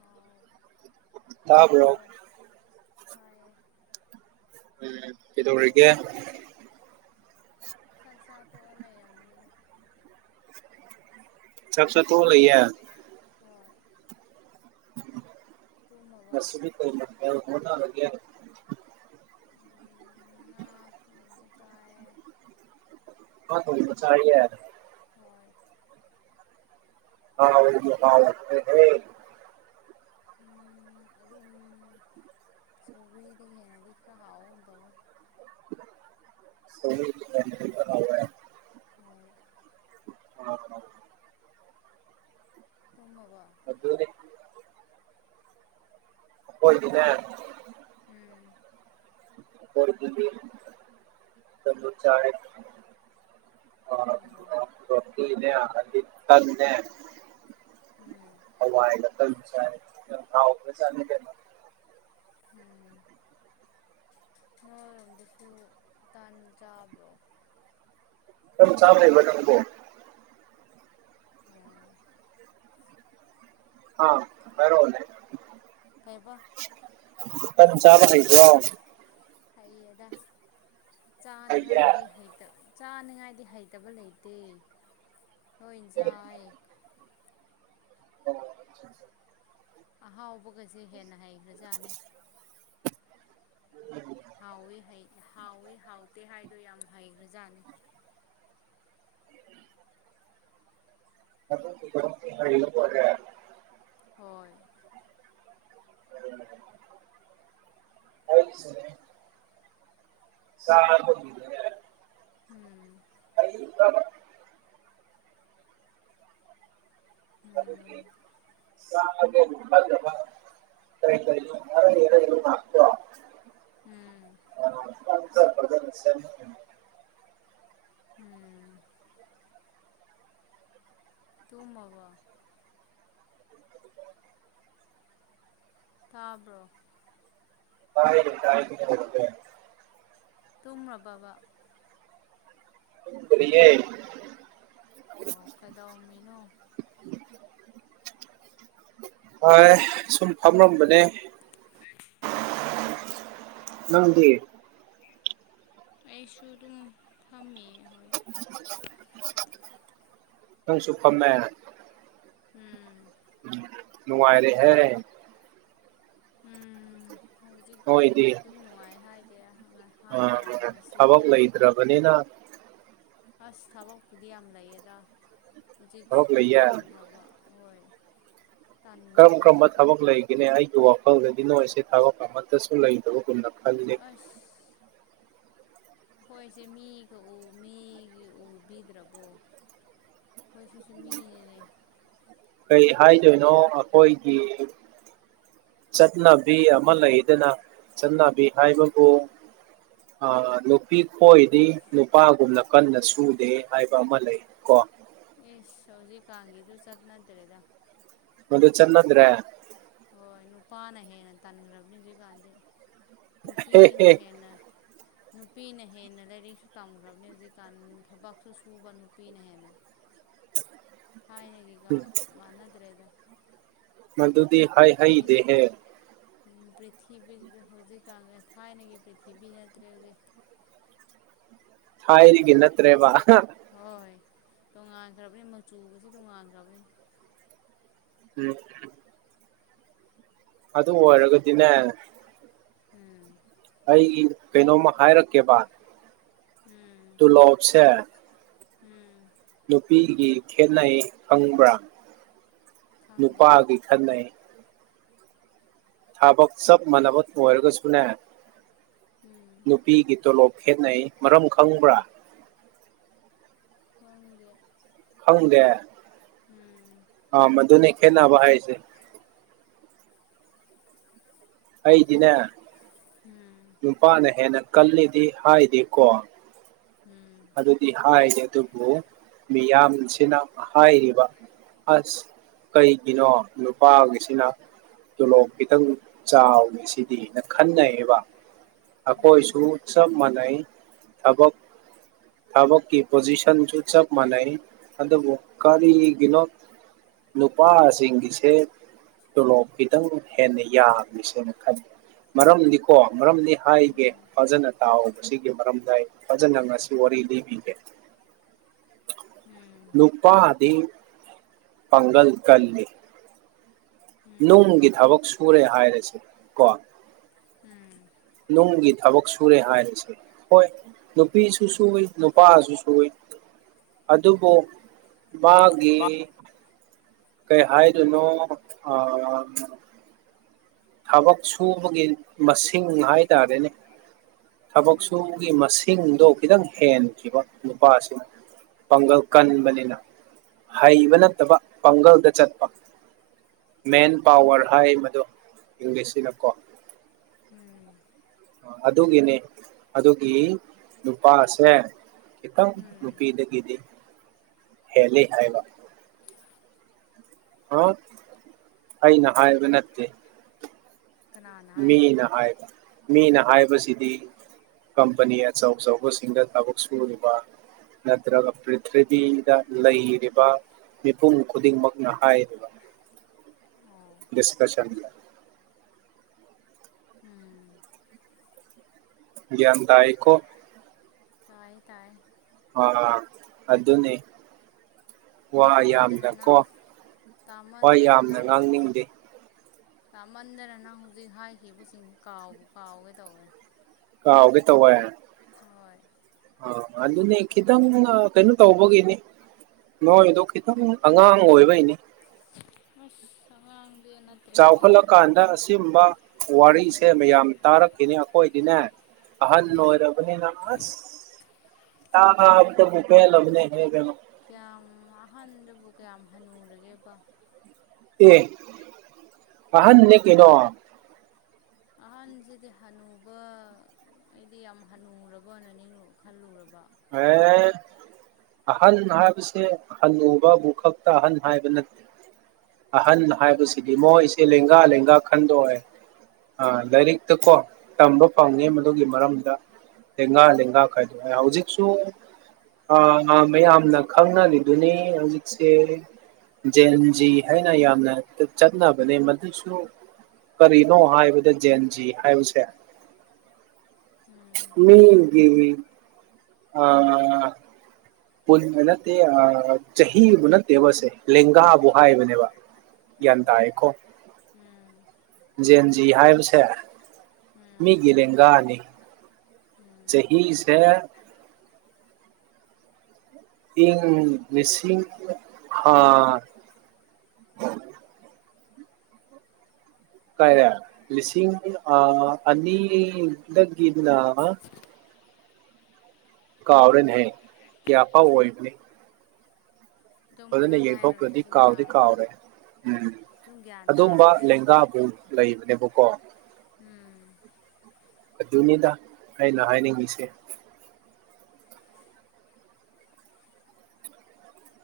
ꯑꯥꯎ ꯇꯥꯕ꯭ꯔꯣ ꯇꯨꯝꯃꯕꯨꯣ ꯇꯥꯏꯌꯦ ꯎꯝ ꯀꯩꯗꯧꯔꯤꯒꯦ ꯇꯨꯝꯃꯕꯣ ꯆꯥꯛꯆꯥꯥ ꯇꯣꯛꯑ ꯂꯩꯔꯝꯅꯤꯅ ꯆꯞꯁ ꯊꯣꯡꯅꯌꯦ ꯍꯣꯏ ꯇꯨꯝꯃꯕꯣ ꯃꯁꯤꯁꯤꯕꯤ ꯀ ꯃꯅꯒꯦ ꯎꯝ ꯉ ꯊ ꯇꯑ ꯍ ꯆ ꯌꯥꯔꯦ ꯍꯣꯏ ꯑꯥꯎ ꯑꯗꯨꯝ ꯁꯧꯒ꯭ꯔꯤꯗꯒꯤ ꯍꯦꯟꯅꯗꯤ ꯈꯔ ꯍꯥꯎꯒꯨꯝ ꯇꯧꯋꯦ ꯁ ꯍ ꯎ ꯊꯣꯃꯒ ꯃ ꯑꯣꯏꯣꯏꯗꯅꯦ ꯎꯝ ꯄꯔꯇꯨꯒꯜ ꯇꯗꯨ ꯆꯔ ꯑꯣ ꯑꯅꯦ ꯑ ꯇꯦ ꯎꯝ ꯑ ꯍꯥꯏꯁ ꯑꯣꯔꯦꯁꯥꯅ ꯎꯝ ꯅꯣꯏꯔꯣꯝꯗꯁꯨ ꯇꯥꯟ ꯆꯥꯕ꯭ꯔꯣ ꯀꯝ ꯆꯥꯝꯕꯪ ꯀꯣ ꯑꯝ ꯑꯥ ꯍꯥꯏꯔꯂꯦ ꯍꯥꯏꯩꯕ ꯀꯝ ꯆꯥꯕ ꯍꯥꯏꯩꯗ ꯍꯩ ꯑꯗ ꯍꯩꯌꯦ ꯆꯥꯅꯉꯥꯏꯗꯤ ꯍꯩꯇꯕꯅꯤ ꯆꯥꯅꯤꯉꯥꯏꯗꯤ ꯍꯩꯇꯕ ꯂꯩꯇꯦ ꯍꯣꯏꯅ ꯆꯥꯏ ꯑꯣ ꯑꯍꯥꯎꯕꯒꯁꯦ ꯍꯦꯟꯅ ꯍꯩꯈ꯭ꯔꯖꯥꯠꯅꯤ [inaudible] ꯍꯥꯎꯋꯤ ꯍꯥꯎꯋꯤ ꯍꯥꯎꯇꯦ ꯍꯥꯏꯗꯣ ꯌꯥꯝ ꯍꯩꯈ꯭ꯔꯖꯥꯠꯅꯤ ꯔꯦ ꯍꯣꯏ ꯍ ꯆ ꯎꯝ ꯑꯩ ꯎꯝ ꯔ ꯎꯝ ꯆ ꯎꯝ ꯇꯨꯝꯃꯕ ꯊꯥꯕ꯭ꯔꯣ ꯀꯥꯏꯥꯏꯦ ꯇꯨꯝꯕꯕ ꯀꯔꯤꯌꯦ ꯑꯣ ꯀꯩꯗꯧꯝꯃꯤꯅꯣ ꯍꯣꯏ ꯁꯨꯝ ꯐꯝꯔꯝꯕꯅꯦ ꯊ ꯅꯪꯗꯤ ꯑꯩꯁꯨ ꯑꯗꯨꯝ ꯐꯝꯃꯤꯌꯦ ꯍꯣꯏ ꯅꯪꯁꯨ ꯐꯝꯅꯅ ꯎꯝ ꯎꯝ ꯅꯨꯡꯉꯥꯏꯔꯦ ꯍꯥꯏꯦ ꯎꯝ ꯍꯧꯖꯤꯛꯇꯤ ꯑꯗꯨꯝ ꯅꯨꯡꯉꯥꯏ ꯍꯥꯏꯗꯤꯦꯪꯉ ꯑ ꯊꯕꯛ ꯂꯩꯇ꯭ꯔꯕꯅꯤꯅ ꯑꯁ ꯊꯕꯛꯄꯨꯗꯤ ꯌꯥꯝ ꯂꯩꯌꯦꯗ ꯍꯧꯖꯤꯛ ꯊꯕꯛ ꯁꯨꯕ ꯂꯩꯌꯦ ꯇꯟꯈ꯭ꯔꯕ ꯍꯣꯏ ꯀꯔꯝ ꯇꯟꯈ꯭ꯔꯕ ꯀꯔꯝꯕ ꯍꯧꯖꯤꯛꯇꯤ ꯊꯕꯛ ꯂꯩꯒꯦ ꯑꯩꯒꯤ ꯋꯥꯈꯜꯗꯗꯤ ꯅꯣꯏꯁꯦ ꯊꯕꯛ ꯑꯃꯠꯇꯁꯨ ꯂꯩꯇꯕꯒꯨꯝꯗꯕ ꯑꯁ ꯑꯩꯈꯣꯏꯁꯦ ꯃꯤꯒ ꯃꯤꯒꯤ ꯎꯕꯤꯗ꯭ꯔꯕꯣ ꯑꯩꯈꯣꯏꯁꯨꯁꯦ ꯃꯤꯅꯦꯅꯦ ꯀꯩ ꯍꯥꯏꯗꯣꯏꯅꯣ ꯑꯩꯈꯣꯏꯒꯤ ꯆꯠꯅꯕꯤ ꯑꯃ ꯂꯩꯗꯅ ꯆꯠꯅꯕꯤ ꯍꯥꯏꯕꯕꯨ ꯑ ꯅꯨꯄꯤ ꯈꯣꯏꯗꯤ ꯅꯨꯄꯥꯒꯨꯝꯅ ꯀꯟꯅ ꯁꯨꯗꯦ ꯍꯥꯏꯕ ꯑꯃ ꯂꯩ ꯀꯣ ꯑꯦꯁ ꯍꯧꯖꯤꯛ ꯀꯥꯡꯒꯤꯗꯨ ꯆꯠ ꯅꯠꯇ꯭ꯔꯦꯗ ꯃꯗꯨ ꯆꯟꯗ꯭ꯔꯦ ꯍꯣꯏ ꯅꯨꯄꯥꯅ ꯍꯦꯟꯅ ꯇꯥꯅꯤꯡꯈ꯭ꯔꯕꯅꯤ ꯍꯧꯖꯤꯛꯀꯥꯟꯗꯤ ꯍꯦ ꯅꯨꯄꯤꯅ ꯍꯦ ꯍꯦꯟꯅ ꯅꯨꯄꯤꯅ ꯍꯦꯟꯅ ꯂꯥꯏꯔꯤꯛꯁꯨ ꯇꯝꯈ꯭ꯔꯕꯅꯤ ꯍꯧꯖꯤꯛꯀꯥꯟ ꯊꯕꯛꯁꯨ ꯁꯨꯕ ꯅꯨꯄꯤꯅ ꯍꯦꯟꯅ ꯊꯥꯏꯅꯒꯤꯒ ꯃꯥꯟꯅꯗ꯭ꯔꯦꯗ ꯃꯗꯨꯗꯤ ꯍꯩ ꯍꯩꯗꯦ ꯍꯦ ꯄ꯭ꯔꯤꯊꯤꯕꯤꯗ ꯍꯧꯖꯤꯛꯀꯥꯟ ꯊꯥꯏꯅꯒꯤ ꯄ꯭ꯔꯤꯊꯤꯕꯤ ꯅꯠꯇ꯭ꯔꯦ ꯍꯧꯖꯤꯛ ꯍꯔꯤꯒ ꯅꯠꯇ꯭ꯔꯦꯕ ꯍꯣꯏ ꯇꯣꯉꯥꯟꯈ꯭ꯔꯕꯅꯤ ꯃꯆꯨꯕꯁꯤ ꯇꯣꯡꯉꯥꯟꯈ꯭ꯔꯕꯅꯤ ꯎꯝ ꯑꯗꯨ ꯑꯣꯏꯔꯒꯗꯤꯅꯦ ꯎꯝ ꯑꯩꯒꯤ ꯀꯩꯅꯣꯝꯃ ꯍꯥꯏꯔꯛꯀꯦꯕ ꯎꯝ ꯇꯨꯂꯣꯞꯁꯦ ꯎꯝ ꯅꯨꯄꯤꯒꯤ ꯈꯦꯠꯅꯩ ꯈꯪꯕ꯭ꯔꯥ ꯈꯪꯗꯦ ꯅꯨꯄꯥꯒꯤ ꯈꯦꯠꯅꯩ ꯊꯕꯛ ꯁꯕ ꯃꯅꯥꯕ ꯄꯔꯒꯁꯨꯨꯅ ꯎꯝ ꯅꯨꯄꯤꯒꯤ ꯇꯣꯂꯣꯞ ꯈꯦꯅꯩ ꯃꯔꯝ ꯈꯪꯕ꯭ꯔꯥ ꯈꯣꯡꯗꯦ ꯈꯪꯗꯦ ꯑ ꯃꯗꯨꯅꯦ ꯈꯦꯠꯅꯕ ꯍꯥꯏꯁꯦ ꯑꯩꯗꯤꯅꯦ ꯎꯝ ꯅꯨꯄꯥꯅ ꯍꯦꯟꯅ ꯀꯜꯂꯤꯗꯤ ꯍꯥꯏꯗꯦꯀꯣ ꯎꯝ ꯑꯗꯨꯗꯤ ꯍꯥꯏꯔꯦ ꯑꯗꯨꯕꯨ ꯃꯤꯌꯥꯝꯁꯤꯅ ꯍꯥꯏꯔꯤꯕ ꯑꯁ ꯀꯩꯒꯤꯅꯣ ꯅꯨꯄꯥꯒꯤꯁꯤꯅ ꯇꯣꯂꯣꯞ ꯈꯤꯇꯪ ꯆꯥꯎꯔꯤ ꯁꯤꯗꯤ ꯈꯟꯅꯩꯌꯦꯕ ꯑꯩꯈꯣꯏꯁꯨ ꯎ ꯆꯞ ꯃꯥꯟꯅꯩ ꯊꯕꯛ ꯊꯕꯛꯀꯤ ꯄꯣꯖꯤꯁꯟꯁꯨ ꯆꯞ ꯃꯥꯟꯅꯩ ꯑꯗꯨꯕꯨ ꯀꯔꯤꯒꯤꯅꯣ ꯅꯨꯄꯥꯁꯤꯡꯒꯤꯁꯦ ꯇꯣꯂꯣꯞ ꯈꯤꯇꯪ ꯍꯦꯟꯅ ꯌꯥꯝꯃꯤꯁꯦꯅ ꯈꯜꯂꯤ ꯃꯔꯝꯗꯤꯀꯣ ꯃꯔꯝꯗꯤ ꯎꯝ ꯎꯝ ꯎꯝ ꯎꯝ ꯎꯝ ꯎꯝ ꯍꯥꯏꯒꯦ ꯐꯖꯅ ꯇꯥꯎꯕꯁꯤꯒꯤ ꯃꯔꯝꯗ ꯑꯩ ꯐꯖꯅ ꯉꯁꯤ ꯋꯥꯔꯤ ꯂꯤꯕꯤꯒꯦ ꯅꯨꯄꯥꯗꯤ ꯄꯒꯜ ꯀꯜꯂꯤ ꯅꯨꯡꯒꯤ ꯊꯕꯛ ꯁꯨꯔꯦ ꯍꯥꯏꯔꯁꯤ ꯀꯣ ꯅꯨꯡꯒꯤ ꯊꯕꯛ ꯁꯨꯔꯦ ꯍꯥꯏꯔꯤꯁꯦ ꯍꯣꯏ ꯅꯨꯄꯤꯁꯨ ꯁꯨꯏ ꯅꯨꯄꯥꯁꯨ ꯁꯨꯏ ꯑꯗꯨꯕꯨ ꯃꯥꯒꯤ ꯀꯩ ꯍꯥꯏꯗꯨꯣꯏꯅꯣ ꯑ ꯊꯕꯛ ꯁꯨꯕꯒꯤ ꯃꯁꯤꯡ ꯍꯥꯏꯇꯥꯔꯦꯅꯦ ꯊꯕꯛ ꯁꯨꯕꯒꯤ ꯃꯁꯤꯡꯗꯣ ꯈꯤꯇꯪ ꯍꯦꯟꯈꯤꯕ ꯅꯨꯄꯥꯁꯤꯡ ꯄꯥꯡꯒꯜ ꯎꯝ ꯎꯝ ꯎꯝ ꯀꯟꯕꯅꯤꯅ ꯍꯩꯕ ꯅꯠꯇꯕ ꯄꯥꯡꯒꯜꯗ ꯆꯠꯄ ꯃꯦꯟ ꯄꯋꯔ ꯍꯥꯏ ꯃꯗꯣ ꯏꯪꯂꯤꯁꯁꯤꯅꯀꯣ ꯎꯝ ꯑꯗꯨꯒꯤꯅꯦ ꯑꯗꯨꯒꯤ ꯅꯨꯄꯥꯁꯦ ꯈꯤꯇꯪ ꯎꯝ ꯅꯨꯄꯤꯗꯒꯤꯗꯤ ꯍꯦꯜꯂꯤ ꯍꯥꯏꯕ ꯑ ꯑꯩꯅ ꯍꯥꯏꯕ ꯅꯠꯇꯦ ꯀꯅꯥꯅ ꯍꯥꯏꯕ ꯃꯤꯅ ꯍꯥꯏꯕ ꯃꯤꯅ ꯍꯥꯏꯕꯁꯤꯗꯤ ꯀꯝꯄꯅꯤ ꯑꯆꯧ ꯑꯆꯧꯕꯁꯤꯡꯗ ꯊꯕꯛ ꯁꯨꯔꯤꯕ ꯅꯠꯇ꯭ꯔꯒ ꯄ꯭ꯔꯤꯊꯤꯕꯤꯗ ꯂꯩꯔꯤꯕ ꯃꯤꯄꯨꯝ ꯈꯨꯗꯤꯡꯃꯛꯅ ꯍꯥꯏꯔꯤꯕ ꯑꯣ ꯗꯤꯁꯀꯁꯜꯗ ꯎꯝ ꯒꯤꯌꯥꯜ ꯇꯥꯏꯀꯣ ꯇꯥꯏ ꯇꯥꯏ ꯑ ꯑꯗꯨꯅꯤ ꯋꯥ ꯌꯥꯝꯅ ꯇꯥꯃꯗꯅ ꯅꯪ ꯀꯣ ꯋꯥ ꯇꯥꯃꯗꯅ ꯌꯥꯝꯅ ꯅꯪꯅ ꯑꯃꯨꯛ ꯉꯥꯡꯅꯤꯡꯗꯦ ꯇꯥꯃꯟꯗꯅꯅꯪ ꯍꯧꯖꯤꯛ ꯍꯥꯏꯈꯤꯕꯁꯤꯡꯁꯤ ꯀꯥꯎꯕ ꯀꯥꯎꯒꯦ ꯇꯧꯋꯦ ꯀꯥꯎꯒꯦ ꯇꯧꯋꯏ ꯍꯣꯏ ꯑ ꯑꯗꯨꯅꯦ ꯈꯤꯇꯪ ꯀꯩꯅꯣ ꯇꯧꯕꯒꯤꯅꯦ ꯅꯣꯏꯗꯣ ꯈꯤꯇꯪ ꯑꯉꯥꯡ ꯑꯣꯏꯕꯩꯅꯤ ꯑꯁ ꯑꯉꯪꯖꯦ ꯆꯥꯎꯈꯠꯂꯀꯥꯟꯗ ꯑꯁꯤꯒꯨꯝꯕ ꯋꯥꯔꯤꯁꯦ ꯃꯌꯥꯝ ꯇꯥꯔꯛꯈꯤꯅꯤ ꯑꯩꯈꯣꯏꯗꯤꯅꯦ ꯑꯍꯜ ꯎꯝ ꯑꯣꯏꯔꯕꯅꯤꯅ ꯑꯁ ꯇꯥꯕꯗꯕꯨ ꯄꯦꯜꯂꯕꯅꯦ [unintelligible] ꯀꯌꯥꯝ ꯑꯍꯥꯟꯕꯗꯕꯨ ꯀꯌꯥꯝ ꯍꯟꯅꯨꯔꯒꯦꯕ ꯑꯦ ꯑꯍꯟꯅꯦ ꯀꯩꯅꯣ ꯑꯍꯟꯁꯤꯗꯤ ꯍꯅꯨꯕ ꯑꯩꯗꯤ ꯌꯥꯝ ꯍꯟꯅꯨꯔꯕꯅꯅꯦ ꯈꯜꯂꯨꯔꯕ ꯑꯦ ꯑꯍꯟ ꯍꯥꯏꯕꯁꯦ ꯍꯅꯨꯕ ꯕꯨꯛ ꯈꯛꯇ ꯑꯍꯟ ꯍꯥꯏꯕ ꯅꯠꯇꯦ ꯑꯍꯟ ꯑꯣ ꯍꯥꯏꯕꯁꯤꯗꯤ ꯃꯣꯏ ꯁꯦ ꯂꯦꯡꯒꯥ ꯂꯦꯡꯒꯥ ꯈꯥꯢꯗꯣꯛꯑꯦ ꯑ ꯂꯥꯏꯔꯤꯛꯇ ꯀꯣ ꯇꯝꯕ ꯐꯪꯉꯦ ꯃꯗꯨꯒꯤ ꯃꯔꯝꯗ ꯂꯦꯡꯒꯥ ꯂꯦꯡꯒꯥ ꯈꯥꯏꯗꯣꯛꯑꯦ ꯍꯧꯖꯤꯛ ꯁꯨ ꯃꯌꯥꯝꯅ ꯈꯪꯅꯔꯤꯗꯨꯅꯤ ꯍꯧꯖꯤꯛꯁꯦ ꯖꯦꯟꯖꯤ ꯍꯥꯏꯅ ꯌꯥꯝꯅ ꯆꯠꯅꯕꯅꯦ ꯃꯗꯨꯁꯨ ꯀꯔꯤꯅꯣ ꯍꯥꯏꯕꯗ ꯖꯦꯟꯖꯤ ꯍꯥꯏꯕꯁꯦ [unintelligible] ꯎꯝ ꯃꯤꯒꯤ ꯑ ꯄꯨꯟꯕ ꯅꯠꯇꯦ ꯆꯍꯤꯕꯨ ꯅꯠꯇꯦꯕꯁꯦ ꯂꯦꯡꯒꯥꯕꯨ ꯎꯝ ꯍꯥꯏꯕꯅꯦꯕ ꯒ꯭ꯌꯥꯟ ꯎꯝ ꯇꯥꯢꯒꯣ ꯎꯝ ꯖꯦꯟꯖꯤ ꯍꯥꯏꯕꯁꯦ ꯎꯝ ꯃꯤꯒꯤ ꯂꯦꯡꯒꯥꯅꯤ ꯎꯝ ꯆꯍꯤꯁꯦ ꯏꯤꯡ ꯂꯤꯁꯤꯡ ꯍꯥꯥ ꯀꯥꯏꯔꯦ ꯂꯤꯁꯤꯡ ꯑꯥ ꯑꯅꯤꯗ ꯒꯤꯅ ꯀꯥꯎꯔꯦꯅꯦ ꯍꯦ ꯀꯌꯥꯐꯥꯎ ꯑꯣꯢꯕꯅꯦ ꯑꯗꯨꯝ ꯑꯗꯨꯅ ꯈꯔ ꯍꯥꯏꯔꯨꯔꯦ ꯌꯦꯡꯊꯣꯛꯇꯔꯗꯤ ꯑꯗꯨꯝ ꯀꯥꯎꯗꯤ ꯌꯥꯔꯅꯤ ꯀꯥꯎꯔꯦ ꯎꯝ ꯑꯗꯨꯝ ꯒ꯭ꯌꯥꯟ ꯑꯗꯨꯝꯕ ꯇꯥꯔꯅꯤ ꯂꯦꯡꯒꯥꯕꯨ ꯂꯩꯕꯅꯦꯕꯀꯣ ꯎꯝ ꯑꯗꯨꯅꯤꯗ ꯑꯩꯅ ꯍꯥꯏꯅꯤꯡꯉꯤꯁꯦ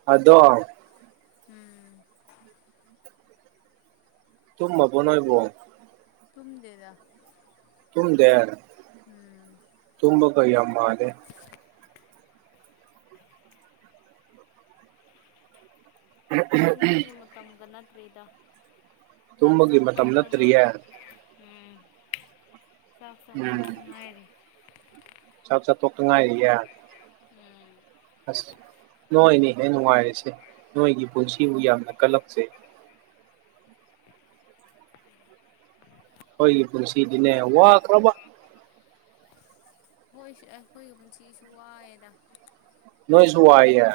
ꯑꯗꯣ ꯎꯝ ꯇꯨꯝꯃꯕ ꯅꯣꯏꯕꯣ ꯇꯨꯝꯗꯦꯗ ꯇꯨꯝꯗꯦ ꯎꯝ ꯇꯨꯝꯕ ꯀꯩ ꯌꯥꯝ ꯃꯥꯜꯂꯦ ꯇꯨꯝꯕꯒꯤ ꯃꯇꯝꯒ ꯅꯠꯇ꯭ꯔꯤꯗ ꯆꯥꯛ ꯆꯥ ꯇꯨꯝꯕꯒꯤ ꯃꯇꯝ ꯇꯣꯛꯇ ꯉꯥꯏꯔꯤ ꯅꯠꯇ꯭ꯔꯤꯌꯦ ꯎꯝ ꯆꯥꯛ ꯆꯥ ꯎꯝ ꯇꯣꯛꯇ ꯉꯥꯏꯔꯤ ꯆꯥꯛ ꯆꯥ ꯇꯣꯛꯇ ꯌꯥꯢꯔꯤꯌꯦ ꯎꯝ ꯑꯁ ꯅꯣꯏꯅꯦ ꯍꯦ ꯅꯨꯡꯉꯥꯏꯔꯤꯁꯦ ꯅꯣꯏꯒꯤ ꯄꯨꯟꯁꯤꯕꯨ ꯌꯥꯝꯅ ꯀꯜꯂꯛꯆꯩ ꯈꯣꯏꯒꯤ ꯄꯨꯟꯁꯤꯗꯤꯅꯦ ꯋꯥꯈ꯭ꯔꯕ ꯍꯣꯏꯁꯦ ꯑꯩꯈꯣꯏꯒꯤ ꯄꯨꯟꯁꯤꯁꯨ ꯋꯥꯏꯑꯦꯗ ꯅꯣꯏꯁꯨ‌ ꯋꯥꯏꯌꯦ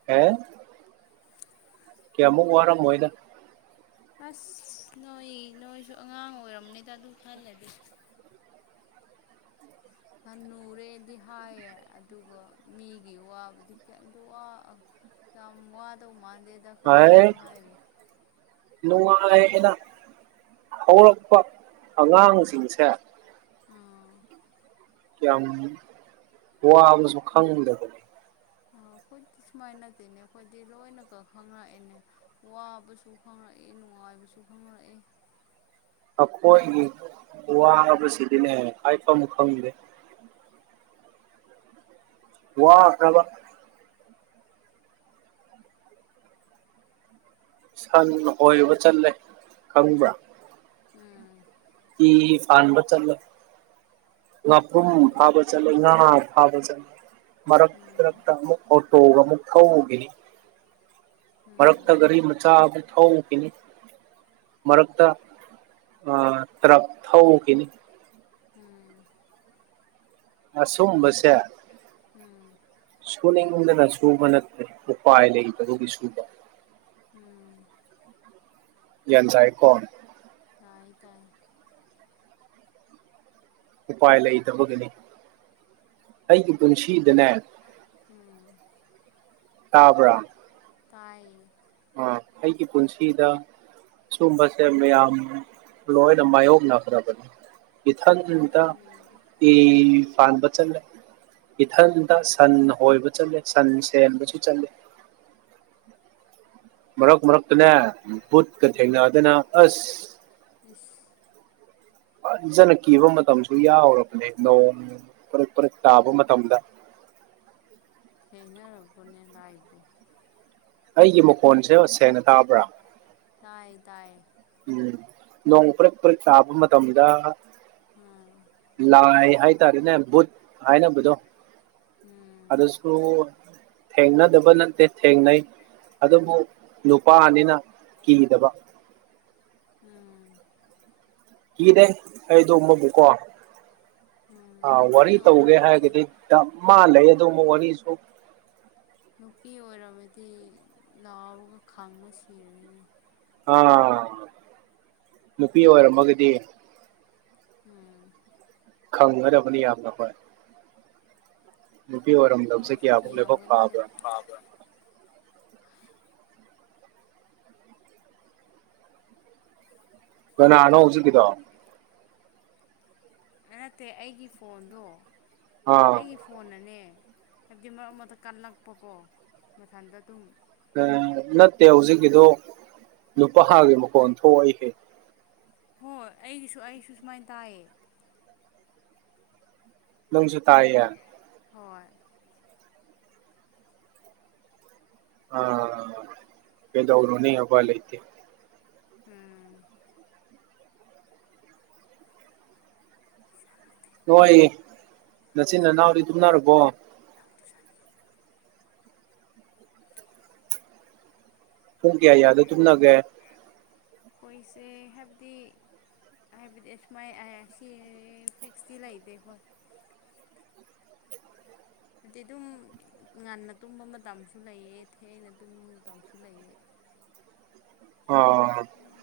[inaudible] ꯀꯌꯥꯃꯨꯛ ꯋꯥꯔꯝꯃꯣꯢꯗ ꯑꯁ ꯅꯣꯏ ꯅꯣꯏꯁꯨ ꯑꯉꯥꯡ ꯑꯣꯏꯔꯝꯅꯤꯗ ꯑꯗꯨ ꯈꯜꯂꯗꯤ ꯈꯟꯅꯨꯔꯦꯗꯤ ꯍꯥꯏꯌꯦ ꯑꯗꯨꯒ ꯃꯤꯒꯤ ꯋꯥꯕꯗꯤ ꯀꯔꯤꯝꯇ ꯃꯥꯟꯗꯦꯗ ꯋꯥꯗꯧ ꯃꯥꯟꯗꯦꯗ ꯍꯥꯏꯁꯨ ꯍꯥꯏꯔꯤ [inaudible] ꯅꯨꯡꯉꯥꯏꯑꯦꯅ ꯍꯧꯔꯛꯄ ꯑꯉꯥꯡꯁꯤꯡꯁꯦ ꯑꯝ ꯌꯥꯝ ꯋꯥꯕꯁꯨ ꯈꯪꯗꯕ ꯑꯩꯈꯣꯏꯗꯤ ꯁꯨꯃꯥꯏꯅꯗꯤꯅꯦ ꯑꯩꯈꯣꯏꯗꯤ ꯂꯣꯏꯅꯒ ꯈꯪꯉꯛꯢꯅꯦ ꯋꯥꯕꯁꯨ ꯈꯪꯂꯛꯌꯦ ꯅꯨꯡꯉꯥꯏꯕꯁꯨ ꯈꯪꯂꯛꯌꯦ ꯑꯩꯈꯣꯏꯒꯤ ꯋꯥꯕꯁꯤꯗꯤꯅꯦ ꯍꯥꯏꯐꯝ ꯈꯪꯗꯦ ꯋꯥꯈꯔꯕ ꯁꯟ ꯍꯣꯢꯕ ꯆꯠꯂꯦ ꯈꯪꯕ꯭ꯔꯥ ꯎꯝ ꯏ ꯐꯥꯟꯕ ꯆꯜꯂꯦ ꯉꯥꯄꯨꫪꯝ ꯎꯝ ꯐꯥꯕ ꯆꯠꯂꫭꯏ ꯉꯥ ꯐꯥꯕ ꯆꯠꯂ ꯃꯔꯛ ꯎꯝ ꯃꯔꯛꯇ ꯑꯃꯨꯛ ꯑꯣꯇꯣꯒ ꯑꯃꯨꯛ ꯊꯧꯒꯤꯅꯤ ꯃꯔꯛꯇ ꯎꯝ ꯒꯥꯔꯤ ꯃꯆꯥ ꯑꯃꯨꯛ ꯊꯧꯈꯤꯅꯤ ꯃꯔꯛꯇ ꯇꯥꯔꯛ ꯊꯧꯈꯤꯅꯤ ꯎꯝ ꯑꯁꯨꯝꯕꯁꯦ ꯎꯝ ꯁꯨꯅꯤꯡꯗꯅ ꯁꯨꯕ ꯅꯠꯇꯦ ꯎꯄꯥꯏ ꯂꯩꯇꯕꯒꯤ ꯁꯨꯕ ꯎꯝ ꯌꯥꯟ ꯆꯥꯏ ꯀꯣ ꯇꯥꯏ ꯇꯥꯏ ꯎꯄꯥꯏ ꯂꯩꯇꯕꯒꯤꯅꯤ ꯑꯩꯒꯤ ꯄꯨꯟꯁꯤꯗꯅꯦ ꯎꯝ ꯇꯥꯕꯔꯥ ꯇꯥꯏꯌꯦ ꯑ ꯑꯩꯒꯤ ꯄꯨꯟꯁꯤꯗ ꯁꯨꯝꯕꯁꯦ ꯃꯌꯥꯝ ꯂꫭꯏꯅ ꯃꯥꯏꯌꫭꯛꯅꯈꯔꯕꯅꯦ ꯏꯊꯟꯇꯥ ꯑꯩꯈꯣꯏꯁꯨꯅꯤ ꯏ ꯐꯥꯟꯕ ꯆꯠꯂꯦ ꯏꯊꯟꯇꯥ ꯁꯟ ꯍꯣꯏꯕ ꯆꯠꯂꯦ ꯁꯟ ꯁꯦꯟꯕꯁꯨ ꯆꯠꯂꯦ ꯃꯔꯛ ꯃꯔꯛꯇꯅꯦ ꯎꯝ ꯕꯨꯠꯀ ꯎꯝ ꯊꯦꯡꯅꯗꯅ ꯑꯁ ꯏꯁ ꯐꯖꯅ ꯀꯤꯕ ꯃꯇꯝꯁꯨ ꯌꯥꯎꯔꯕꯅꯦ ꯅꯣꯡ ꯄꯔꯛ ꯄꯔꯛ ꯇꯥꯕ ꯃꯇꯝꯗ ꯊꯦꯡꯅꯔꯕꯅꯦ ꯂꯥꯏꯕꯨ ꯑꯩꯒꯤ ꯃꯈꯣꯟꯁꯦ ꯁꯦꯡꯅ ꯇꯥꯕ꯭ꯔꯥ ꯇꯥꯏ ꯇꯥꯏ ꯎꯝ ꯅꯣꯡ ꯄꯔꯛ ꯄꯔꯛ ꯇꯥꯕ ꯃꯇꯝꯗ ꯎꯝ ꯂꯥꯏ ꯍꯥꯏꯇꯔꯦꯅꯦ ꯚꯨꯠ ꯍꯥꯏꯅꯕꯗꫭ ꯎꯝ ꯑꯗꯨꯁꯨ ꯊꯦꯡꯅꯗꯕ ꯅꯠꯇꯦ ꯊꯦꯡꯅꯩ ꯑꯗꯨꯕꯨ ꯅꯨꯄꯥꯅꯤꯅ ꯀꯤꯗꯕ ꯎꯝ ꯀꯤꯗꯦ ꯑꯩꯇꫭꯃꯕꯨꯀꫭ ꯎꯝ ꯑ ꯅꯨꯄꯤ ꯋꯥꯔꯤ ꯇꯧꯒꯦ ꯑꯣꯏꯔꯝꯃꯗꯤ ꯍꯥꯏꯔꯒꯗꯤ ꯗꯃꯥ ꯂꯩ ꯅꯨ ꯑꯗꯨ ꯑꯃꯨꯛ ꯋꯥꯔꯤꯁꯨ ꯅꯨꯄꯤ ꯑꯣꯏꯔꯝꯃꯗꯤ ꯂꯥꯎꯔꯒ ꯈꯪꯔ ꯁꯤꯔꯅꯤꯅꯦ ꯑꯥ ꯅꯨꯄꯤ ꯑꯣꯏꯔꯝꯃꯒꯗꯤ ꯎꯝ ꯈꯪꯒꯗꯕꯅꯤ ꯌꯥꯝꯅ ꯍꯣꯏ ꯅꯨꯄꯤ ꯑꯣꯏꯔꯝꯗꯕꯁꯦ ꯀꯌꯥꯃꯨꯛ ꯂꯥꯏꯕꯛ ꯐꯥꯕ꯭ꯔꯥ ꯐꯕꯔꯥ ꯀꯅꯥꯥꯅꯣ ꯍꯧꯖꯤꯛꯀꯤꯗꯣ ꯅꯠꯇꯦ ꯑꯩꯒꯤ ꯐꯣꯟꯗꯣ ꯑꯥ ꯑꯩꯒꯤ ꯐꫭꯟꯅꯅꯦ ꯍꯥꯏꯕꯗꯤ ꯃꯔꯛ ꯃꯔꯛ ꯀꯟꯅꯛꯄꯀꯣ ꯃꯊꯟꯗꯥ ꯑꯗꯨꯝ ꯅꯠꯇꯦ ꯍꯧꯖꯤꯛꯀꯤꯗꯣ ꯅꯨꯄꯥꯒꯤ ꯃꯈꯣꯟ ꯊꯣꯛꯏꯍꯦ ꯍꯣꯏ ꯑꯩꯒꯤꯁꯨ ꯑꯩꯁꯨ ꯁꯨꯃꯥꯏꯅ ꯇꯥꯏꯌꯦ ꯅꯪꯁꯨ ꯇꯥꯏꯌꯦ ꯍꯣꯏ ꯑ ꯀꯗꯧꯔꯨꯅꯤ ꯎꯄꯥꯏ ꯂꯩꯇꯦ ꯎꯝ [unintelligible] ꯅꯣꯏ ꯅꯆꯤꯟ ꯅꯅꯥꯎꯗꯤ ꯇꯨꯝꯅꯔꯕꯣ [unintelligible] ꯄꯨꯡ ꯀꯌꯥ ꯌꯥꯗ ꯇꯨꯝꯅꯒꯦ ꯈꫭꯏꯁꯦ ꯍꯥꯏꯕꯗꯤ ꯍꯥꯏꯕꯗꯤ ꯑꯁꯨꯃꯥꯏ ꯍꯥꯢꯌꯦ ꯁꯤ ꯐꯤꯛꯁꯇꯤ ꯂꯩꯇꯦ ꯑꯈꯣꯏ ꯍꯥꯏꯗꯤ ꯑꯗꯨꯝ ꯉꯟꯅ ꯇꯨꯝꯕ ꯃꯇꯝꯁꯨ ꯂꯩꯌꯦ ꯊꯦꯡꯅ ꯇꯨꯝꯕ ꯃꯇꯝꯁꯨ ꯂꯩꯌꯦ ꯑꯥ ꯑꯥ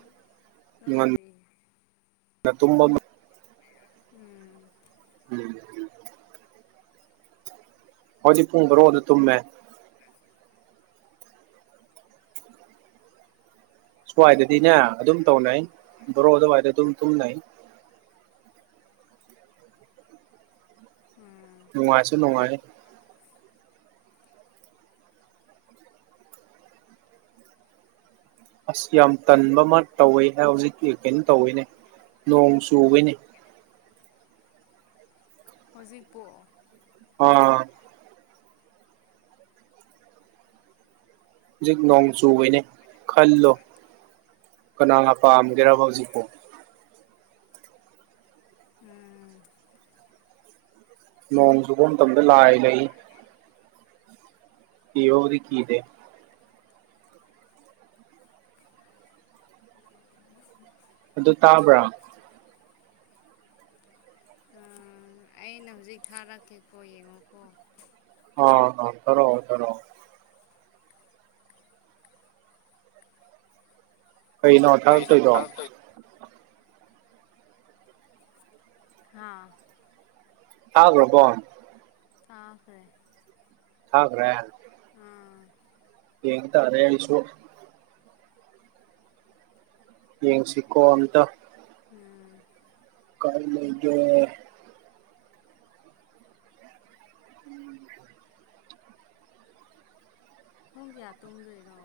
ꯅꯣꯏꯗꯤ ꯅ ꯇꯨꯝꯕ ꯎꯝ [unintelligible] ꯑꯈꯣꯢꯗꯤ ꯄꯨꯡ ꯕꯥꯔꯣꯗ ꯇꯨꯝꯃꯦ [unintelligible] ꯁ꯭ꯋꯥꯏꯗꯗꯤꯅꯦ ꯑꯗꯨꯝ ꯇꯧꯅꯩ ꯕꯥꯔꯣ ꯑꯗꯨꯋꯥꯏꯗ ꯑꯗꯨꯝ ꯇꯨꯝꯅꯩ ꯎꯝ ꯅꯨꯡꯉꯥꯢꯁꯨ ꯅꯨꯡꯉꯥꯏ ꯑꯁ ꯌꯥꯝ ꯇꯟꯕ ꯑꯃ ꯇꯧꯋꯦ ꯍꯧꯖꯤꯛꯀꯤ ꯀꯩꯅꯣ ꯇꯧꯋꯤꯅꯦ ꯅꯣꯡ ꯆꯨꯕꯩꯅꯤ ꯍꯧꯖꯤꯛꯄꯨ ꯍꯣꯢ ꯍꯧꯖꯤꯛ ꯅꯣꯡ ꯆꯨꯢꯑꯦꯅꯦ ꯈꯜꯂꯣ ꯀꯅꯥꯅ ꯄꯥꯝꯒꯦꯕ ꯍꯧꯖꯤꯛꯄꯣ ꯎꯝ ꯅꯣꯡ ꯆꯨꯕ ꯃꯇꯝꯗ ꯂꯥꯏ ꯂꯩ ꯀꯤꯕꯕꯨꯗꯤ ꯀꯤꯗꯦ [unintelligible] ꯑꯗꯨ ꯇꯥꯕ꯭ꯔꯥ ꯎꯝ ꯑꯩꯅ ꯍꯧꯖꯤꯛ ꯊꯥꯔꯛꯀꯦꯀꯣ ꯌꯦꯡꯉꯣꯀꯣ ꯑꯥ ꯑꯥ ꯊꯥꯔꯣ ꯊꯥꯔꯣ ꯀꯩꯅꯣ ꯊꯥꯔꯛꯇꯣꯏꯗꯣ ꯍꯥꯥ ꯊꯥꯒ꯭ꯔꯥꯕꯣ ꯊꯥꯈ꯭ꯔꯦ ꯊꯥꯈ꯭ꯔꯦ ꯑꯥ ꯌꯦꯡ ꯇꯥꯔꯦ ꯑꯩꯁꯨ ꯌꯦꯡꯁꯤꯀꯣ ꯑꯝꯇ ꯎꯝ ꯀꯥꯢ ꯂꯩꯒꯦ ꯄꯨꯡ ꯀꯌꯥ ꯇꯨꯝꯗꯣꯏꯔꯣ